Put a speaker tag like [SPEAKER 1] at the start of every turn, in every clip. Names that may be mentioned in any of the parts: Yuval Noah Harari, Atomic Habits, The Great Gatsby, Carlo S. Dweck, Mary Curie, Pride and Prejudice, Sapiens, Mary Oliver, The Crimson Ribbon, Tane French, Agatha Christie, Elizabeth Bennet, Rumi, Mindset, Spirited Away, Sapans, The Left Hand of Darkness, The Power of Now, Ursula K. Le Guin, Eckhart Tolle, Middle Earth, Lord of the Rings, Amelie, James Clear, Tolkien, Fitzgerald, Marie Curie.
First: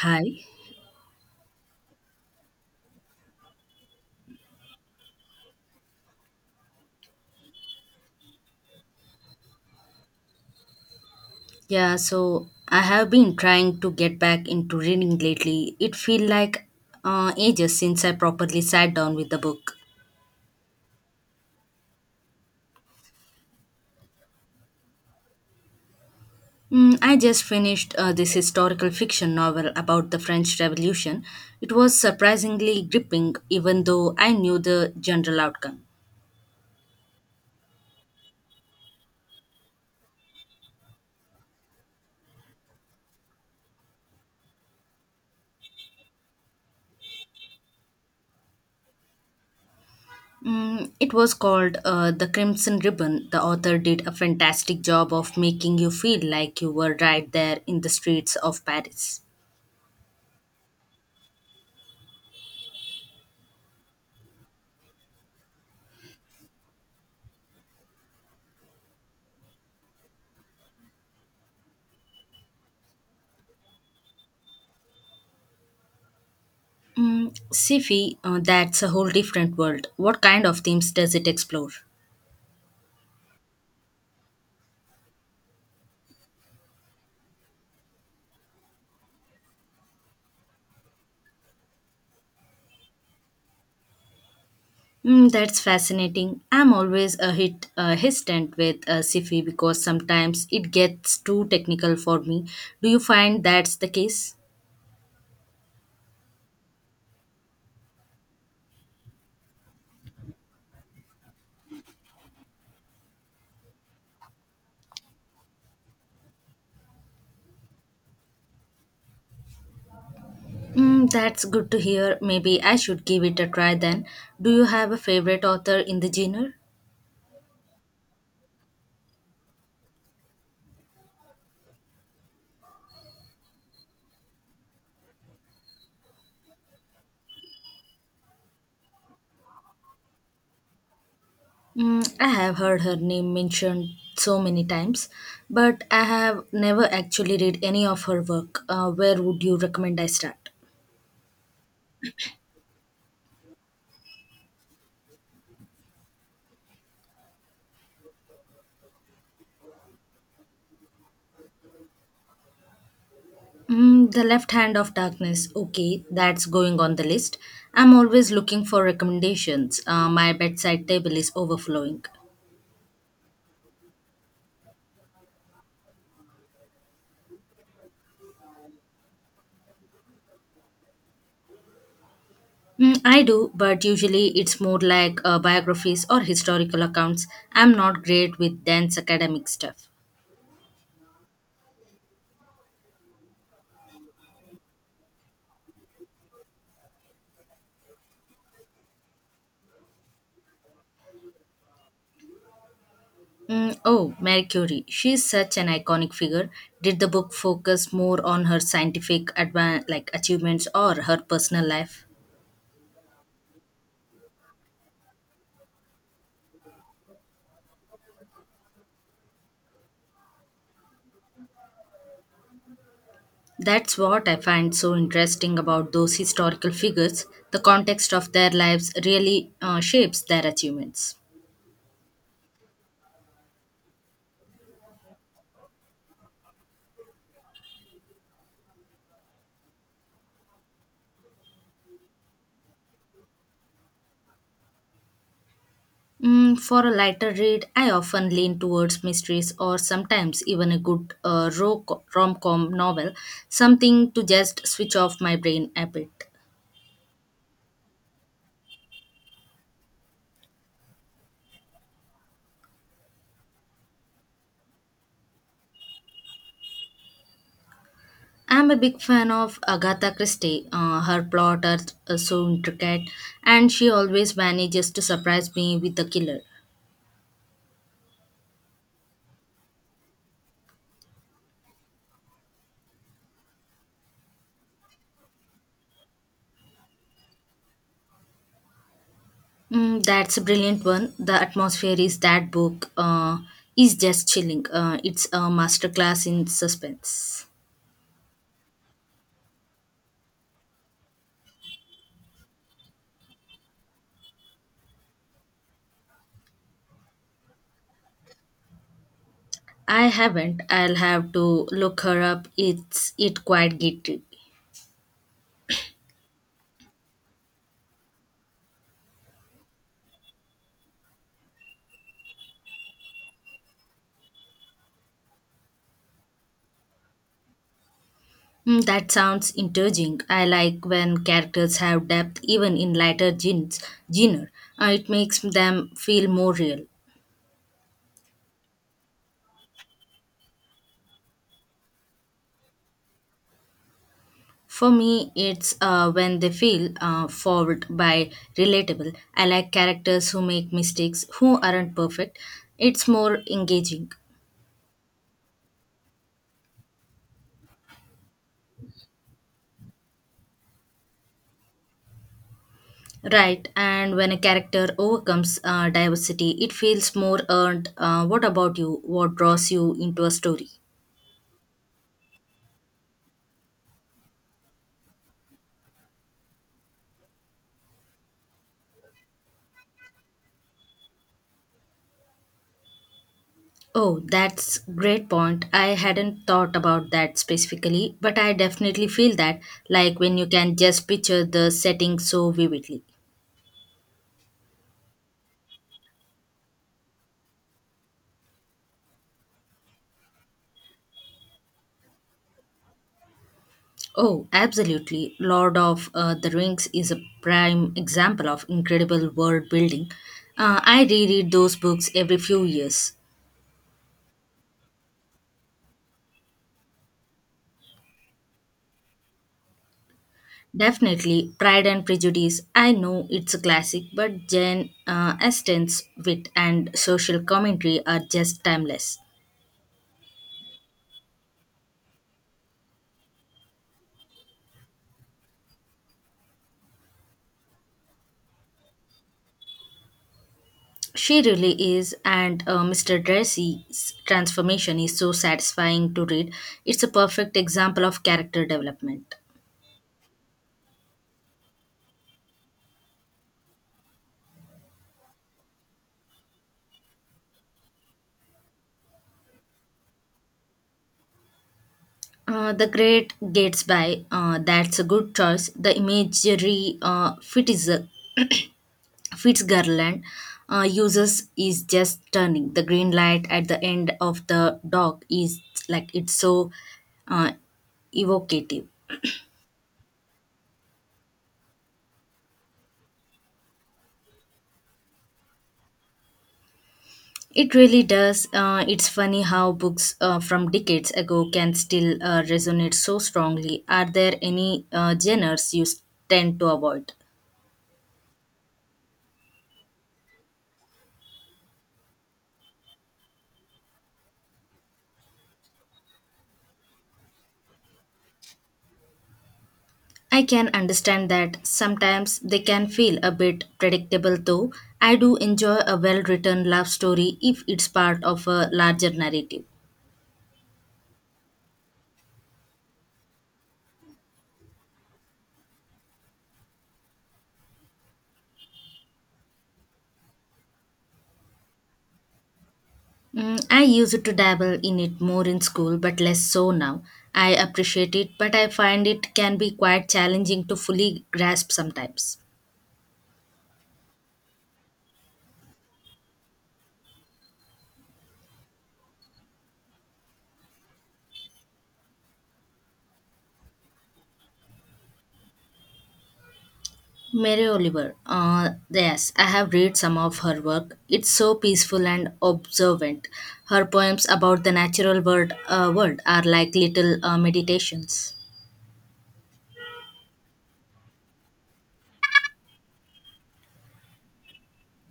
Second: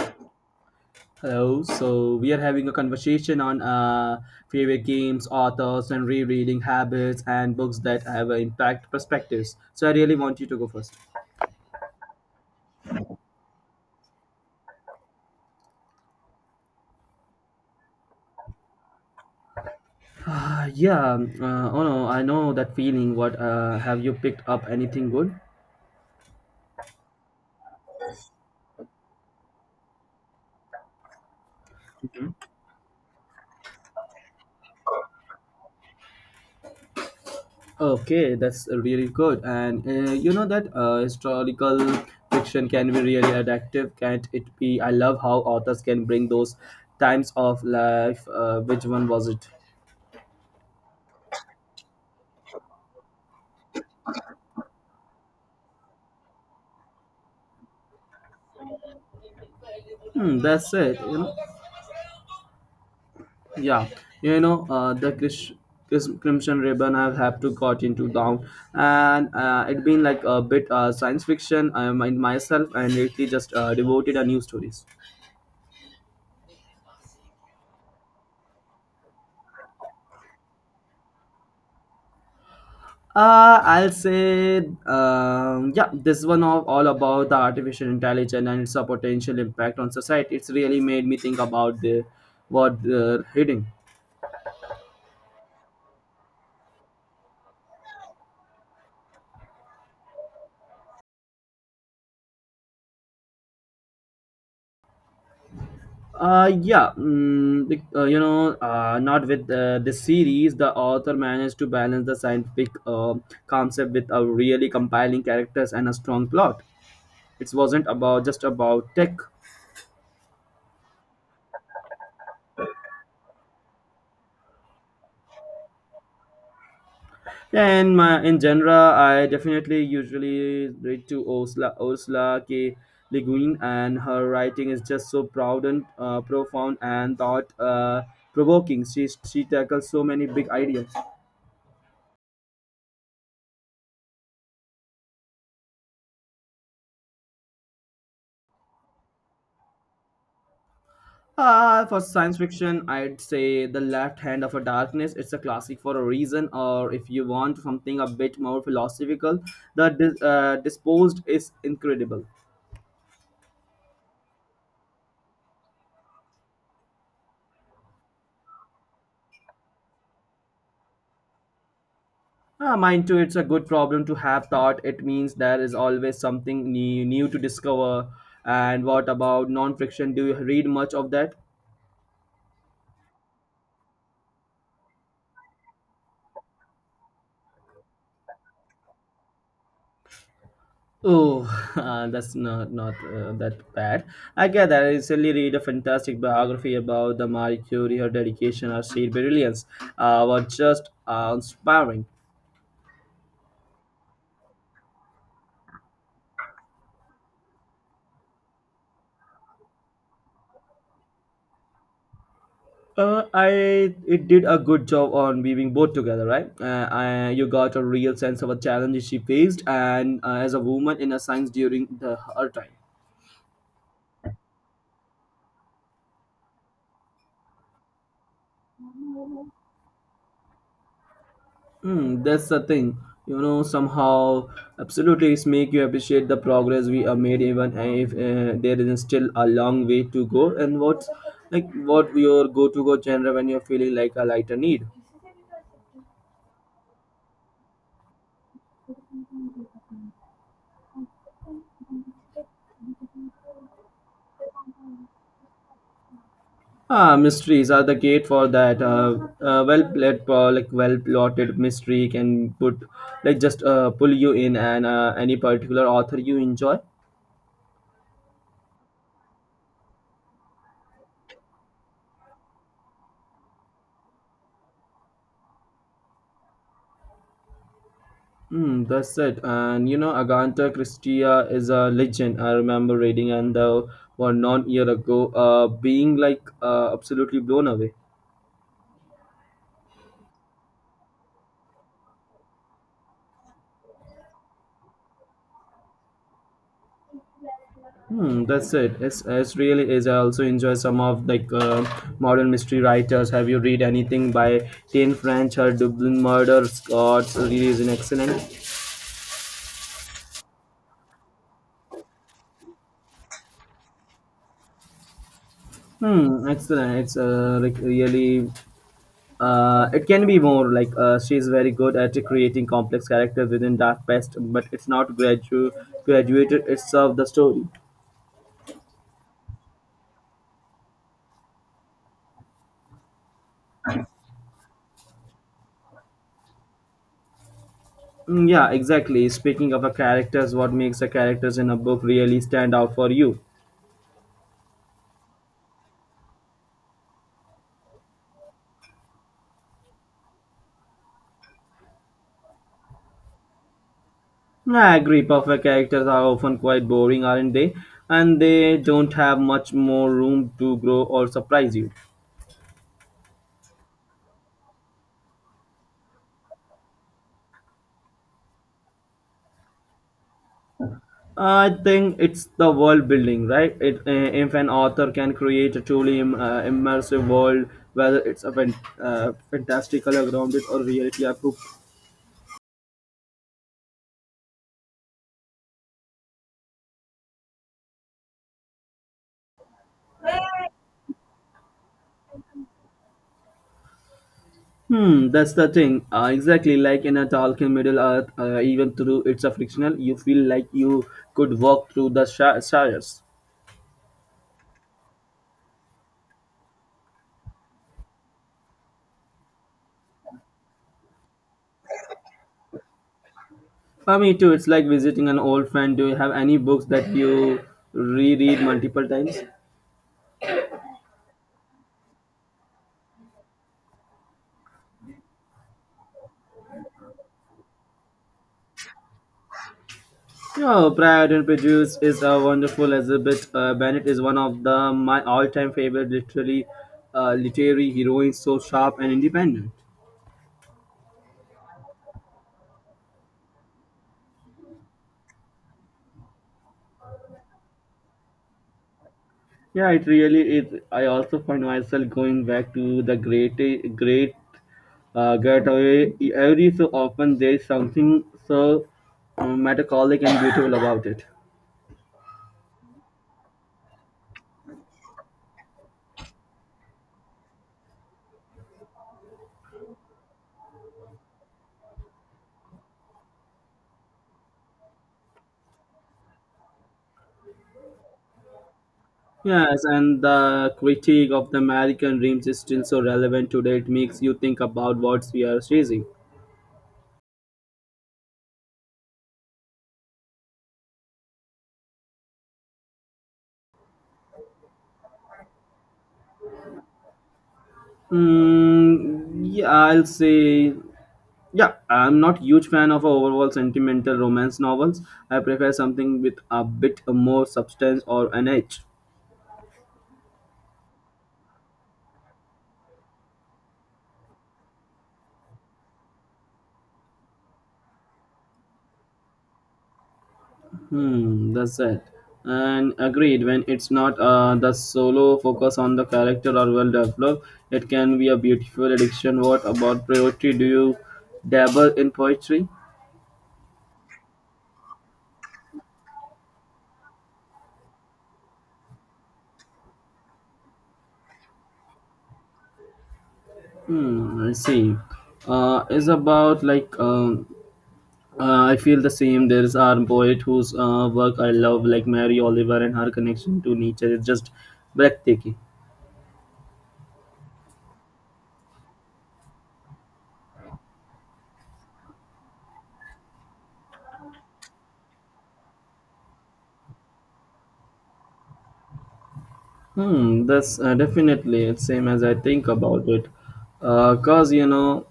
[SPEAKER 1] Hi.
[SPEAKER 2] Hello. So we are having a conversation on favorite games, authors, and rereading habits, and books that have an impact perspectives. So I really want you to go first.
[SPEAKER 1] Yeah, so I have been trying to get back into reading lately. It feel like ages since I properly sat down with the book.
[SPEAKER 2] Yeah. Oh no, I know that feeling. What have you picked up anything good?
[SPEAKER 1] Mm, I just finished this historical fiction novel about the French Revolution. It was surprisingly gripping, even though I knew the general outcome.
[SPEAKER 2] Okay, that's really good. And you know that historical fiction can be really addictive, can't it be? I love how authors can bring those times of life. Which one was it?
[SPEAKER 1] Mm, it was called The Crimson Ribbon. The author did a fantastic job of making you feel like you were right there in the streets of Paris.
[SPEAKER 2] Hmm, that's it. Yeah, the Crimson Ribbon I've to got into down, and it been like a bit science fiction. I mind myself and lately just devoted a new stories.
[SPEAKER 1] Mm, sci-fi, that's a whole different world. What kind of themes does it explore?
[SPEAKER 2] Uh, I'll say, yeah, this one of all about the artificial intelligence and its potential impact on society. It's really made me think about the what they're heading.
[SPEAKER 1] Mm, that's fascinating. I'm always a hit hesitant with sci-fi because sometimes it gets too technical for me. Do you find that's the case?
[SPEAKER 2] You know, not with this series, the author managed to balance the scientific concept with a really compelling characters and a strong plot. It wasn't about just about tech.
[SPEAKER 1] Mm, that's good to hear. Maybe I should give it a try then. Do you have a favorite author in the genre?
[SPEAKER 2] And in my in genre, I definitely usually read to Ursula K. Le Guin, and her writing is just so proud and profound and thought provoking. She tackles so many big ideas.
[SPEAKER 1] Mm, I have heard her name mentioned so many times, but I have never actually read any of her work. Where would you recommend I start?
[SPEAKER 2] For science fiction, I'd say The Left Hand of a Darkness. It's a classic for a reason, or if you want something a bit more philosophical, the Disposed is incredible.
[SPEAKER 1] Mm, the Left Hand of Darkness. Okay, that's going on the list. I'm always looking for recommendations. My bedside table is overflowing.
[SPEAKER 2] Mind too, it's a good problem to have thought. It means there is always something new to discover. And what about non fiction? Do you read much of that?
[SPEAKER 1] Mm, I do, but usually it's more like biographies or historical accounts. I'm not great with dense academic stuff.
[SPEAKER 2] Oh, that's not that bad. I get that. I recently read a really, really fantastic biography about the Marie Curie. Her dedication, her sheer brilliance, were just inspiring.
[SPEAKER 1] Mm, oh, Mary Curie. She's such an iconic figure. Did the book focus more on her like achievements or her personal life?
[SPEAKER 2] I it did a good job on weaving both together, right? I, you got a real sense of a challenge she faced, and as a woman in a science during the, her time.
[SPEAKER 1] That's what I find so interesting about those historical figures. The context of their lives really shapes their achievements.
[SPEAKER 2] Hmm, that's the thing. You know, somehow, absolutely, it's make you appreciate the progress we have made, even if there is still a long way to go. And what's like what your go-to-go genre when you're feeling like a lighter need?
[SPEAKER 1] Mm, for a lighter read, I often lean towards mysteries or sometimes even a good rom com novel, something to just switch off my brain a bit.
[SPEAKER 2] Ah, mysteries are the gate for that. Well played, like well plotted mystery can put like just pull you in, and any particular author you enjoy.
[SPEAKER 1] I'm a big fan of Agatha Christie. Her plot are so intricate, and she always manages to surprise me with the killer.
[SPEAKER 2] Mm, that's it. And you know, Agatha Christie is a legend. I remember reading and the one non year ago, being like absolutely blown away.
[SPEAKER 1] Mm, that's a brilliant one. The atmosphere is that book is just chilling. It's a masterclass in suspense.
[SPEAKER 2] Hmm, that's it. It's really is. I also enjoy some of like modern mystery writers. Have you read anything by Tane French or Dublin Murder? Scots? Really is an excellent.
[SPEAKER 1] I haven't. I'll have to look her up. It's it quite gritty.
[SPEAKER 2] Hmm, excellent. It's like really. It can be more like she's very good at creating complex characters within Dark Pest, but it's not graduated itself the story.
[SPEAKER 1] Mm, that sounds intriguing. I like when characters have depth, even in genre. It makes them feel more real.
[SPEAKER 2] Yeah, exactly. Speaking of a characters, what makes the characters in a book really stand out for you?
[SPEAKER 1] For me, it's when they feel forward by relatable. I like characters who make mistakes, who aren't perfect. It's more engaging.
[SPEAKER 2] I agree. Perfect characters are often quite boring, aren't they? And they don't have much more room to grow or surprise you.
[SPEAKER 1] Right, and when a character overcomes diversity, it feels more earned. What about you? What draws you into a story?
[SPEAKER 2] I think it's the world building, right? If an author can create a truly immersive world, whether it's fantastical, or grounded, or reality approved.
[SPEAKER 1] Oh, that's great point. I hadn't thought about that specifically, but I definitely feel that like when you can just picture the setting so vividly.
[SPEAKER 2] Hmm, that's the thing. Exactly like in a Tolkien Middle Earth, even through it's a fictional, you feel like you could walk through the shires.
[SPEAKER 1] Oh, absolutely. Lord of the Rings is a prime example of incredible world building. I reread those books every few years.
[SPEAKER 2] For me too, it's like visiting an old friend. Do you have any books that you reread multiple times?
[SPEAKER 1] Definitely, Pride and Prejudice. I know it's a classic, but Jane Austen's wit and social commentary are just timeless.
[SPEAKER 2] Yeah, Pride and Prejudice is a wonderful Elizabeth Bennet is one of the my all-time favorite literary heroines, so sharp and independent.
[SPEAKER 1] She really is, and Mr. Darcy's transformation is so satisfying to read. It's a perfect example of character development.
[SPEAKER 2] Yeah, it really is. I also find myself going back to the great getaway. Every so often, there's something so melancholic and beautiful about it.
[SPEAKER 1] The Great Gatsby. That's a good choice. The imagery Fitzgerald uses is just stunning. The green light at the end of the dog is like it's so uh, evocative.
[SPEAKER 2] Yes, and the critique of the American dreams is still so relevant today. It makes you think about what we are chasing.
[SPEAKER 1] It really does. It's funny how books from decades ago can still resonate so strongly. Are there any uh, genres you tend to avoid?
[SPEAKER 2] Mm, yeah, I'll say, yeah, I'm not huge fan of overall sentimental romance novels. I prefer something with a bit more substance or an edge.
[SPEAKER 1] I can understand that sometimes they can feel a bit predictable, though I do enjoy a well written love story if it's part of a larger narrative.
[SPEAKER 2] Hmm, that's it. And agreed, when it's not the solo focus on the character or well developed, it can be a beautiful addiction. What about poetry? Do you dabble in poetry?
[SPEAKER 1] Mm, I used to dabble in it more in school, but less so now. I appreciate it, but I find it can be quite challenging to fully grasp sometimes.
[SPEAKER 2] Hmm, I see. It's about like I feel the same. There's our poet whose work I love, like Mary Oliver, and her connection to nature is just breathtaking.
[SPEAKER 1] Mary Oliver. Yes, I have read some of her work. It's so peaceful and observant. Her poems about the natural world are like little meditations.
[SPEAKER 2] Hmm, that's definitely it's same as I think about it. Uh, cause you know,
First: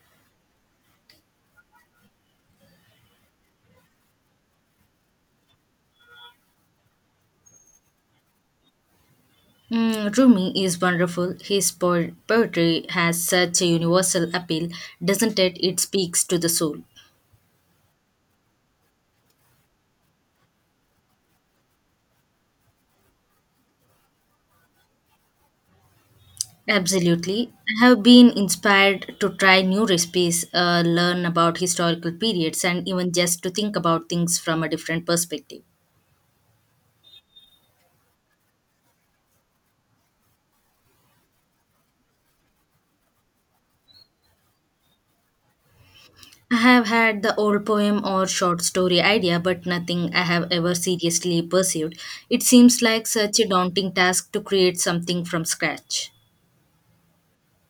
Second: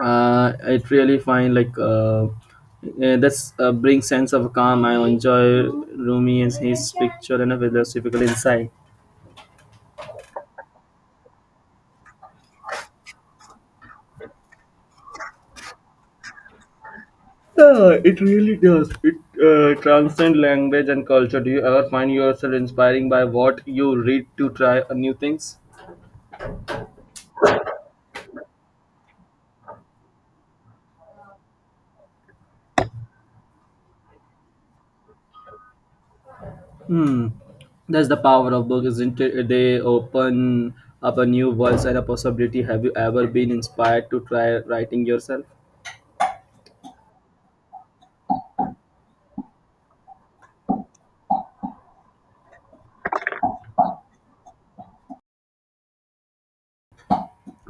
[SPEAKER 2] it really find like that's brings sense of calm. I enjoy Rumi and his picture and a philosophical insight.
[SPEAKER 1] Mm, Rumi is wonderful. Poetry has such a universal appeal, doesn't it? It speaks to the soul.
[SPEAKER 2] Yeah, it really does. It transcends language and culture. Do you ever find yourself inspiring by what you read to try new things?
[SPEAKER 1] Absolutely. I have been inspired to try new recipes, learn about historical periods, and even just to think about things from a different perspective.
[SPEAKER 2] Hmm. That's the power of books, isn't it? They open up a new voice and a possibility. Have you ever been inspired to try writing yourself?
[SPEAKER 1] I have had the old poem or short story idea, but nothing I have ever seriously pursued. It seems like such a daunting task to create something from scratch.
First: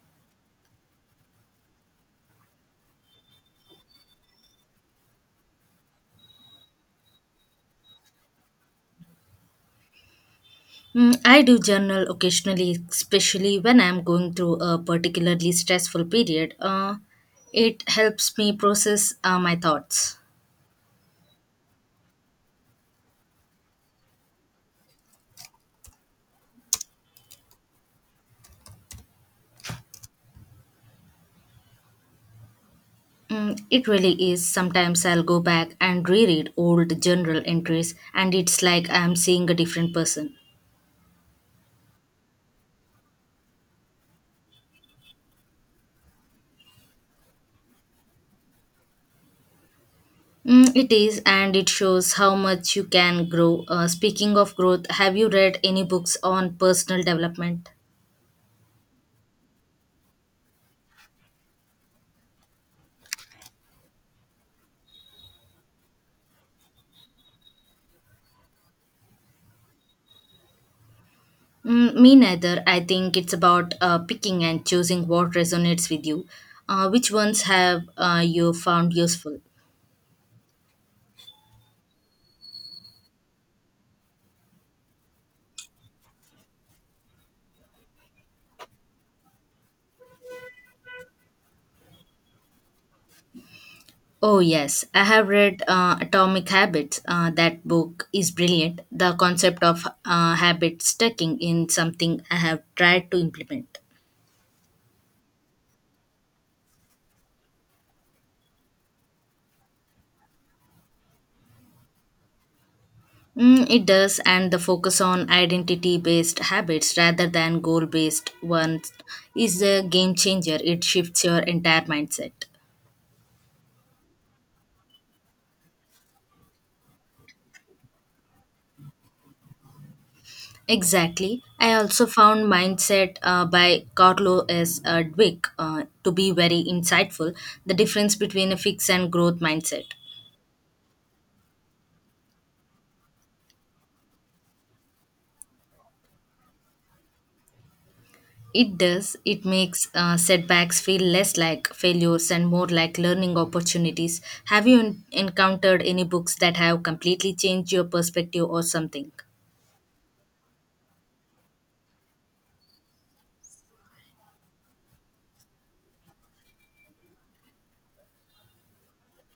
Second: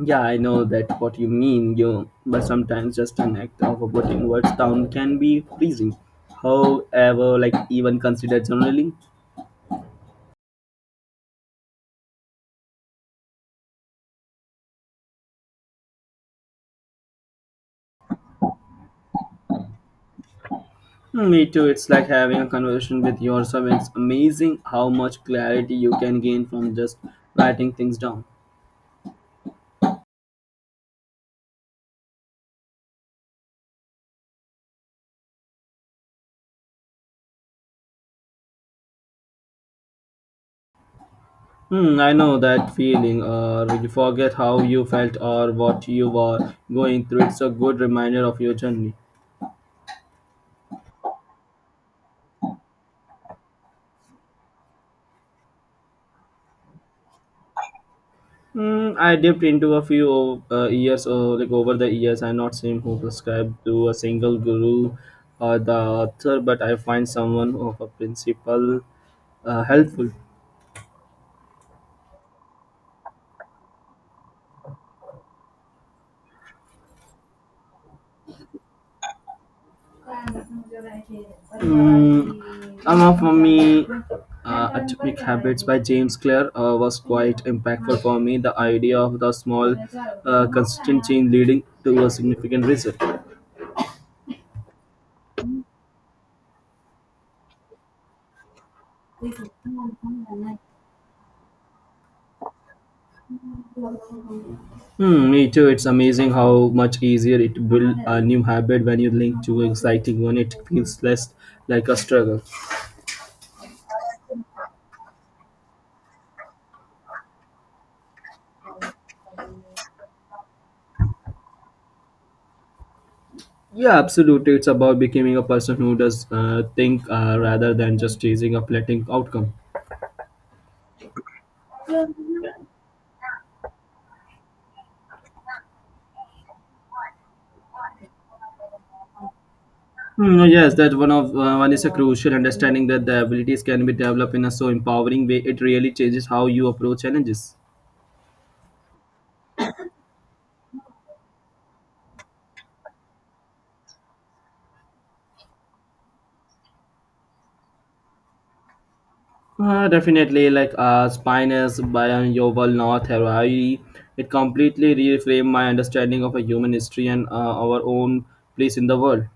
[SPEAKER 2] Yeah, I know that what you mean, you. But sometimes just an act of putting words down can be freezing. However, like even considered journaling.
[SPEAKER 1] Mm, I do journal occasionally, especially when I'm going through a particularly stressful period. It helps me process my thoughts.
[SPEAKER 2] Me too. It's like having a conversation with yourself. It's amazing how much clarity you can gain from just writing things down.
[SPEAKER 1] Mm, it really is. Sometimes I'll go back and reread old journal entries, and it's like I'm seeing a different person.
[SPEAKER 2] Hmm, I know that feeling. Or you forget how you felt or what you were going through. It's a good reminder of your journey.
[SPEAKER 1] Mm, it is, and it shows how much you can grow. Speaking of growth, have you read any books on personal development?
[SPEAKER 2] Hmm, I dipped into a like over the years. I'm not saying who prescribed to a single guru or the author, but I find someone of a principle helpful.
[SPEAKER 1] Mm, me neither. I think it's about picking and choosing what resonates with you. Which ones have you found useful?
[SPEAKER 2] Some of Mummy Atomic Habits by James Clear was quite impactful for me. The idea of the small, consistent change leading to a significant result.
[SPEAKER 1] Oh, yes. I have read Atomic Habits. That book is brilliant. The concept of habit stacking in something I have tried to implement.
[SPEAKER 2] Hmm, me too. It's amazing how much easier it build a new habit when you link to an exciting one. It feels less like a struggle.
[SPEAKER 1] Mm, it does, and the focus on identity based habits rather than goal based ones is a game changer. It shifts your entire mindset.
[SPEAKER 2] Yeah, absolutely. It's about becoming a person who does think rather than just chasing a fleeting outcome.
[SPEAKER 1] Exactly. I also found Mindset by Carlo S. Dweck to be very insightful the difference between a fix and growth mindset.
[SPEAKER 2] Yes, that one of one is a crucial understanding that the abilities can be developed in a so empowering way. It really changes how you approach challenges.
[SPEAKER 1] It does. It makes setbacks feel less like failures and more like learning opportunities. Have you encountered any books that have completely changed your perspective or something?
[SPEAKER 2] Definitely, like Spinus by Yoval North Harari, it completely reframed my understanding of a human history and our own place in the world.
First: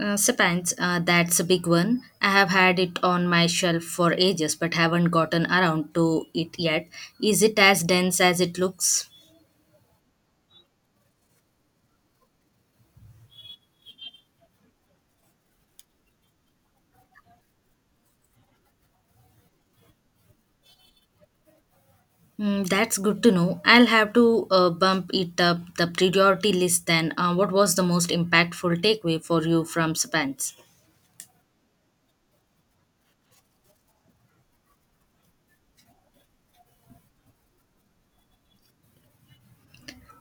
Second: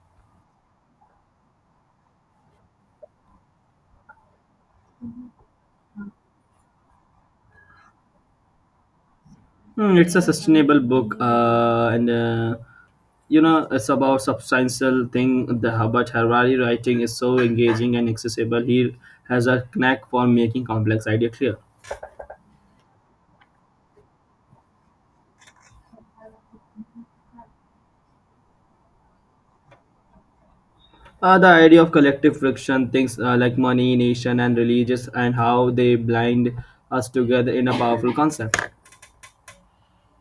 [SPEAKER 1] Spans, that's a big one. I have had it on my shelf for ages but haven't gotten around to it yet. Is it as dense as it looks?
[SPEAKER 2] Hmm, it's a sustainable book, and you know it's about substantial thing. The Hubbard Harari writing is so engaging and accessible. He has a knack for making complex idea clear.
[SPEAKER 1] Mm, that's good to know. I'll have to bump it up the priority list then. What was the most impactful takeaway for you from Sapans?
[SPEAKER 2] The idea of collective friction, things like money, nation, and religious, and how they blind us together in a powerful concept.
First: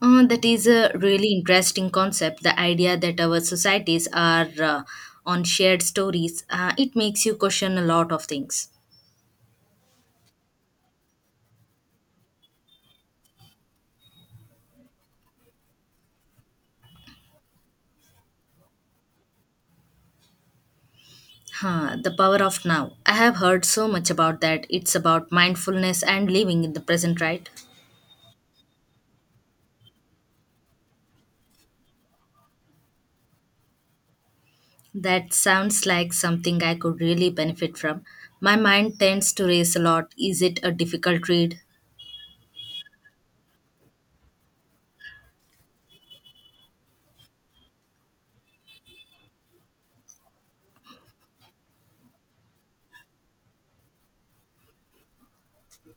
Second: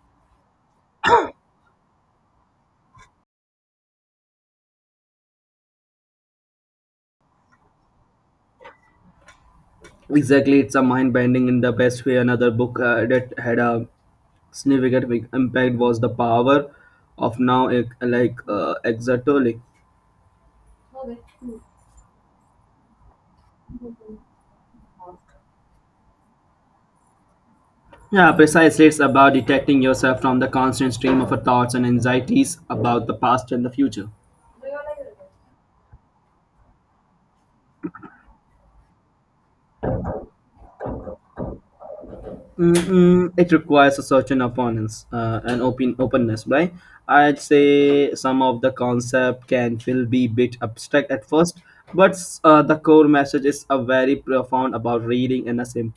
[SPEAKER 1] That is a really interesting concept. The idea that our societies are on shared stories, it makes you question a lot of things.
[SPEAKER 2] Exactly, it's a mind bending in the best way. Another book that had a significant big impact was The Power of Now, eh, like Exatoli.
[SPEAKER 1] Huh, the power of now. I have heard so much about that. It's about mindfulness and living in the present, right?
[SPEAKER 2] Yeah, precisely. It's about detecting yourself from the constant stream of our thoughts and anxieties about the past and the future.
[SPEAKER 1] That sounds like something I could really benefit from. My mind tends to race a lot. Is it a difficult read?
[SPEAKER 2] Mm-mm, it requires a certain opponents and openness, right? I'd say some of the concept can feel be bit abstract at first, but the core message is a very profound about reading and a simple.